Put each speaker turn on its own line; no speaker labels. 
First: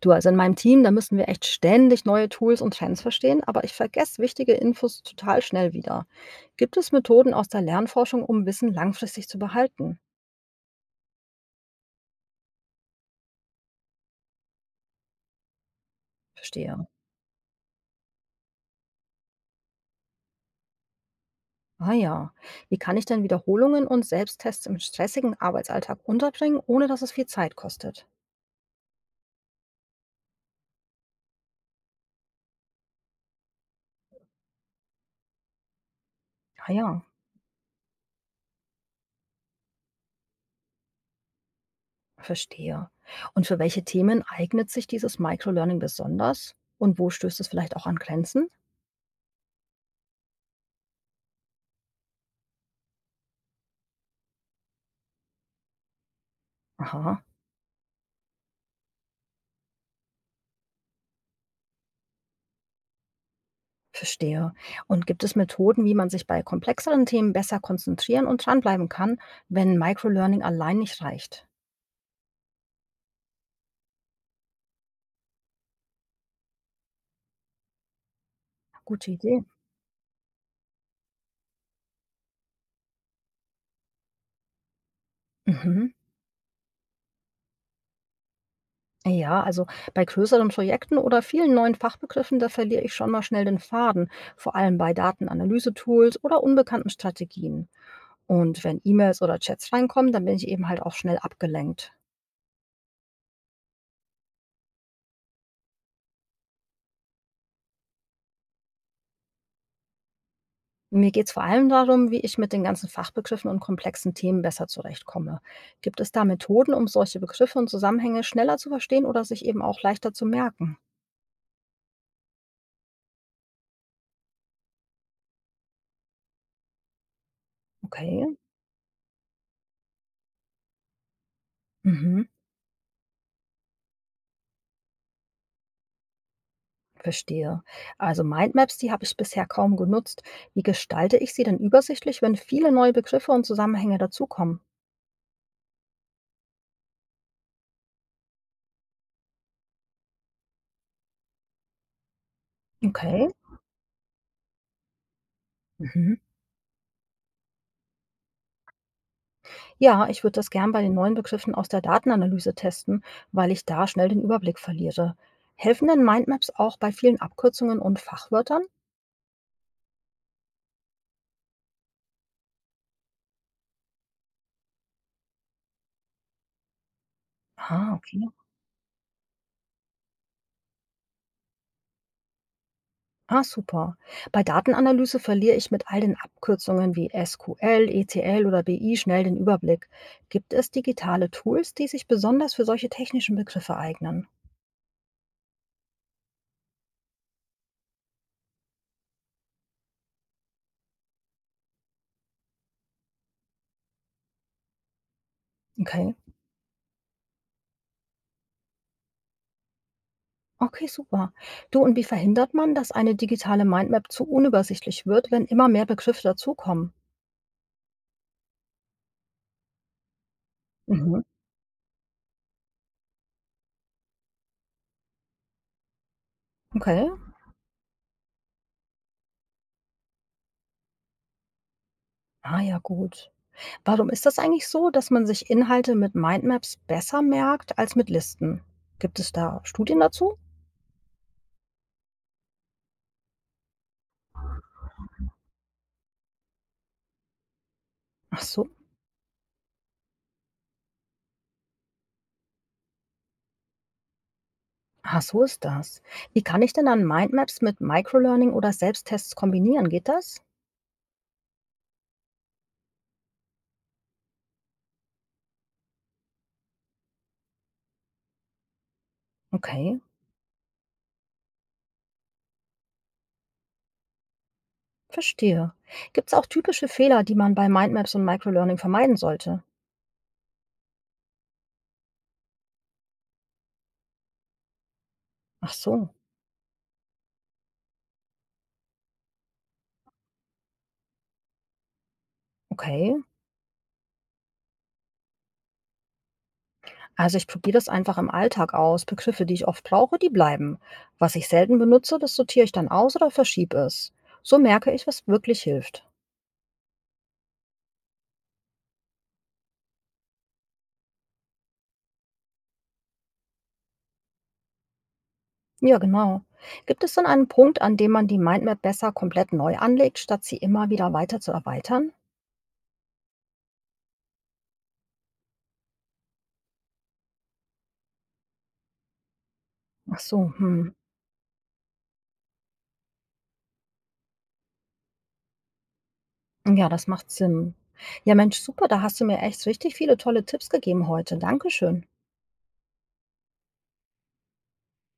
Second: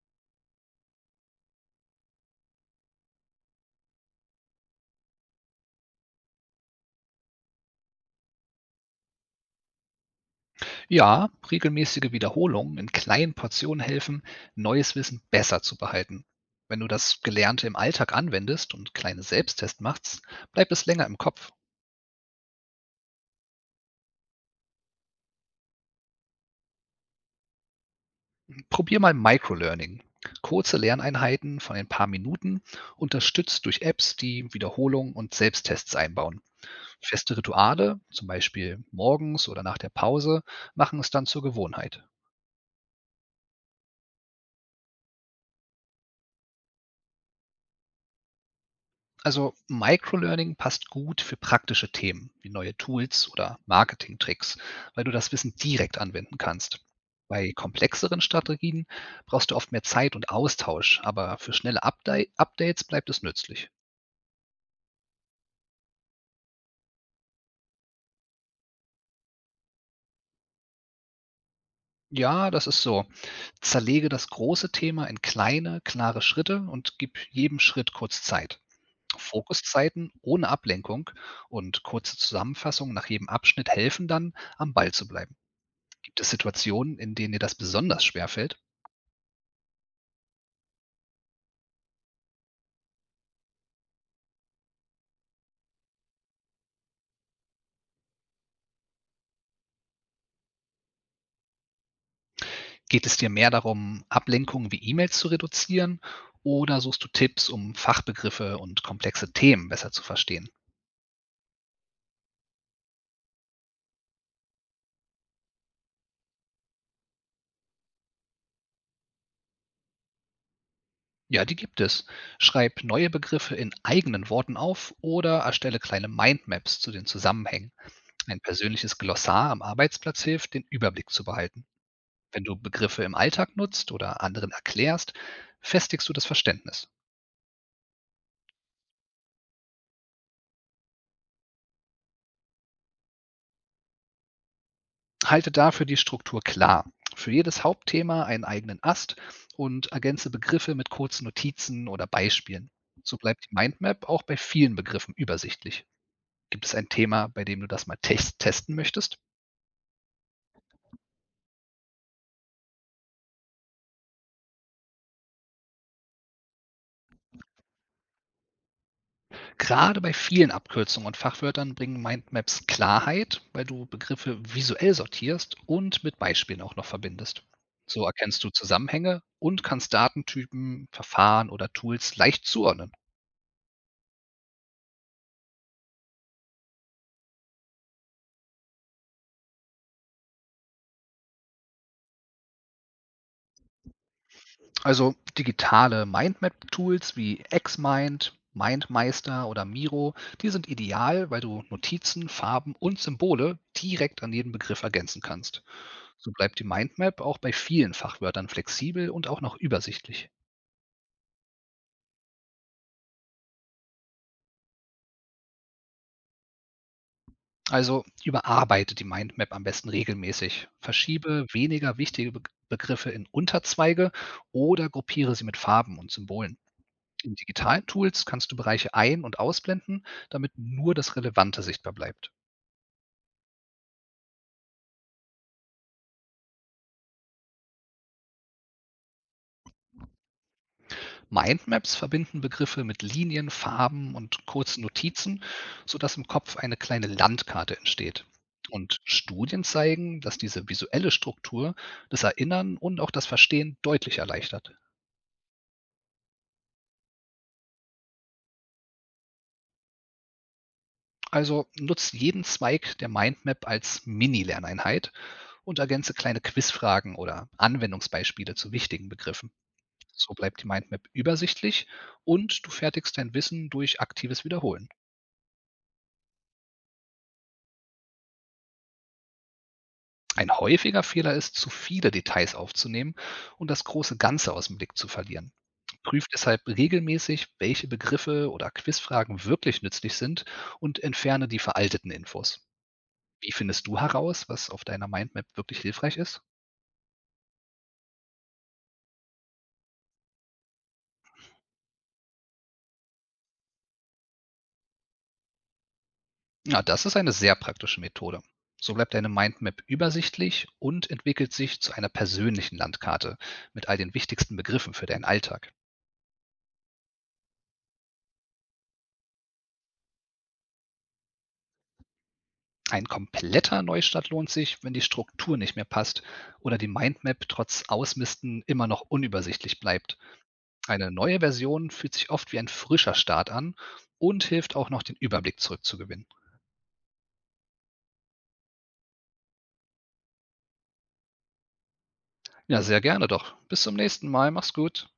Du, also in meinem Team, da müssen wir echt ständig neue Tools und Trends verstehen, aber ich vergesse wichtige Infos total schnell wieder. Gibt es Methoden aus der Lernforschung, um Wissen langfristig zu behalten?
Ja, regelmäßige Wiederholungen in kleinen Portionen helfen, neues Wissen besser zu behalten.
Verstehe.
Wenn du das Gelernte im Alltag anwendest und kleine Selbsttests machst, bleibt es länger im Kopf.
Ah ja. Wie kann ich denn Wiederholungen und Selbsttests im stressigen Arbeitsalltag unterbringen, ohne dass es viel Zeit kostet?
Probier mal Microlearning. Kurze Lerneinheiten von ein paar Minuten, unterstützt durch Apps, die Wiederholung und Selbsttests einbauen.
Ah ja,
Feste Rituale, zum Beispiel morgens oder nach der Pause, machen es dann zur Gewohnheit.
verstehe. Und für welche Themen eignet sich dieses Microlearning besonders? Und wo stößt es vielleicht auch an Grenzen?
Also Microlearning passt gut für praktische Themen wie neue Tools oder Marketingtricks, weil du das Wissen direkt anwenden kannst.
Aha.
Bei komplexeren Strategien brauchst du oft mehr Zeit und Austausch, aber für schnelle Updates bleibt es nützlich.
Verstehe. Und gibt es Methoden, wie man sich bei komplexeren Themen besser konzentrieren und dranbleiben kann, wenn Microlearning allein nicht reicht?
Ja, das ist so. Zerlege das große Thema in kleine, klare Schritte und gib jedem Schritt kurz Zeit.
Gute Idee.
Fokuszeiten ohne Ablenkung und kurze Zusammenfassungen nach jedem Abschnitt helfen dann, am Ball zu bleiben.
Mhm.
Gibt es Situationen, in denen dir das besonders schwer fällt?
Ja, also bei größeren Projekten oder vielen neuen Fachbegriffen, da verliere ich schon mal schnell den Faden, vor allem bei Datenanalyse-Tools oder unbekannten Strategien. Und wenn E-Mails oder Chats reinkommen, dann bin ich eben halt auch schnell abgelenkt.
Geht es dir mehr darum, Ablenkungen wie E-Mails zu reduzieren oder suchst du Tipps, um Fachbegriffe und komplexe Themen besser zu verstehen?
Mir geht's vor allem darum, wie ich mit den ganzen Fachbegriffen und komplexen Themen besser zurechtkomme. Gibt es da Methoden, um solche Begriffe und Zusammenhänge schneller zu verstehen oder sich eben auch leichter zu merken?
Ja, die gibt es. Schreib neue Begriffe in eigenen Worten auf oder erstelle kleine Mindmaps zu den Zusammenhängen.
Okay,
Ein persönliches Glossar am Arbeitsplatz hilft, den Überblick zu behalten.
mhm,
Wenn du Begriffe im Alltag nutzt oder anderen erklärst, festigst du das Verständnis.
verstehe. Also Mindmaps, die habe ich bisher kaum genutzt. Wie gestalte ich sie denn übersichtlich, wenn viele neue Begriffe und Zusammenhänge dazukommen?
Halte dafür die Struktur klar. Für jedes Hauptthema einen eigenen Ast und ergänze Begriffe mit kurzen Notizen oder Beispielen. So
Okay.
bleibt die Mindmap auch bei vielen Begriffen übersichtlich.
Mhm.
Gibt es ein Thema, bei dem du das mal testen möchtest?
Ja, ich würde das gern bei den neuen Begriffen aus der Datenanalyse testen, weil ich da schnell den Überblick verliere. Helfen denn Mindmaps auch bei vielen Abkürzungen und Fachwörtern?
Gerade bei vielen Abkürzungen und Fachwörtern bringen Mindmaps Klarheit, weil du Begriffe visuell sortierst und mit Beispielen auch noch verbindest.
Ah,
So
okay.
erkennst du Zusammenhänge und kannst Datentypen, Verfahren oder Tools leicht zuordnen.
Ah, super. Bei Datenanalyse verliere ich mit all den Abkürzungen wie SQL, ETL oder BI schnell den Überblick. Gibt es digitale Tools, die sich besonders für solche technischen Begriffe eignen?
Also digitale Mindmap-Tools wie Xmind, MindMeister oder Miro, die sind ideal, weil du Notizen, Farben und Symbole direkt an jeden Begriff ergänzen kannst.
Okay.
So bleibt die Mindmap auch bei vielen Fachwörtern flexibel und auch noch übersichtlich.
Okay, super. Du, und wie verhindert man, dass eine digitale Mindmap zu unübersichtlich wird, wenn immer mehr Begriffe dazukommen?
Also überarbeite die Mindmap am besten regelmäßig.
Mhm.
Verschiebe weniger wichtige Be Begriffe in Unterzweige oder gruppiere sie mit Farben und Symbolen.
Okay.
In digitalen Tools kannst du Bereiche ein- und ausblenden, damit nur das Relevante sichtbar bleibt.
Ah ja, gut. Warum ist das eigentlich so, dass man sich Inhalte mit Mindmaps besser merkt als mit Listen? Gibt es da Studien dazu?
Mindmaps verbinden Begriffe mit Linien, Farben und kurzen Notizen, sodass im Kopf eine kleine Landkarte entsteht.
Ach so.
Und Studien zeigen, dass diese visuelle Struktur das Erinnern und auch das Verstehen deutlich erleichtert.
Ah, so ist das. Wie kann ich denn dann Mindmaps mit Microlearning oder Selbsttests kombinieren? Geht das?
Also nutzt jeden Zweig der Mindmap als Mini-Lerneinheit und ergänze kleine Quizfragen oder Anwendungsbeispiele zu wichtigen Begriffen.
Okay,
So bleibt die Mindmap übersichtlich und du fertigst dein Wissen durch aktives Wiederholen.
verstehe. Gibt es auch typische Fehler, die man bei Mindmaps und Microlearning vermeiden sollte?
Ein häufiger Fehler ist, zu viele Details aufzunehmen und das große Ganze aus dem Blick zu verlieren.
Ach so,
Prüft deshalb regelmäßig, welche Begriffe oder Quizfragen wirklich nützlich sind und entferne die veralteten Infos.
okay.
Wie findest du heraus, was auf deiner Mindmap wirklich hilfreich ist?
Also ich probiere das einfach im Alltag aus. Begriffe, die ich oft brauche, die bleiben. Was ich selten benutze, das sortiere ich dann aus oder verschiebe es. So merke ich, was wirklich hilft.
Ja, das ist eine sehr praktische Methode. So bleibt deine Mindmap übersichtlich und entwickelt sich zu einer persönlichen Landkarte mit all den wichtigsten Begriffen für deinen Alltag.
Ja, genau. Gibt es dann einen Punkt, an dem man die Mindmap besser komplett neu anlegt, statt sie immer wieder weiter zu erweitern?
Ein kompletter Neustart lohnt sich, wenn die Struktur nicht mehr passt oder die Mindmap trotz Ausmisten immer noch unübersichtlich bleibt.
Ach so, hm.
Eine neue Version fühlt sich oft wie ein frischer Start an und hilft auch noch, den Überblick zurückzugewinnen.
Ja, das macht Sinn. Ja, Mensch, super, da hast du mir echt richtig viele tolle Tipps gegeben heute. Dankeschön.
Ja, sehr gerne doch. Bis zum nächsten Mal. Mach's gut.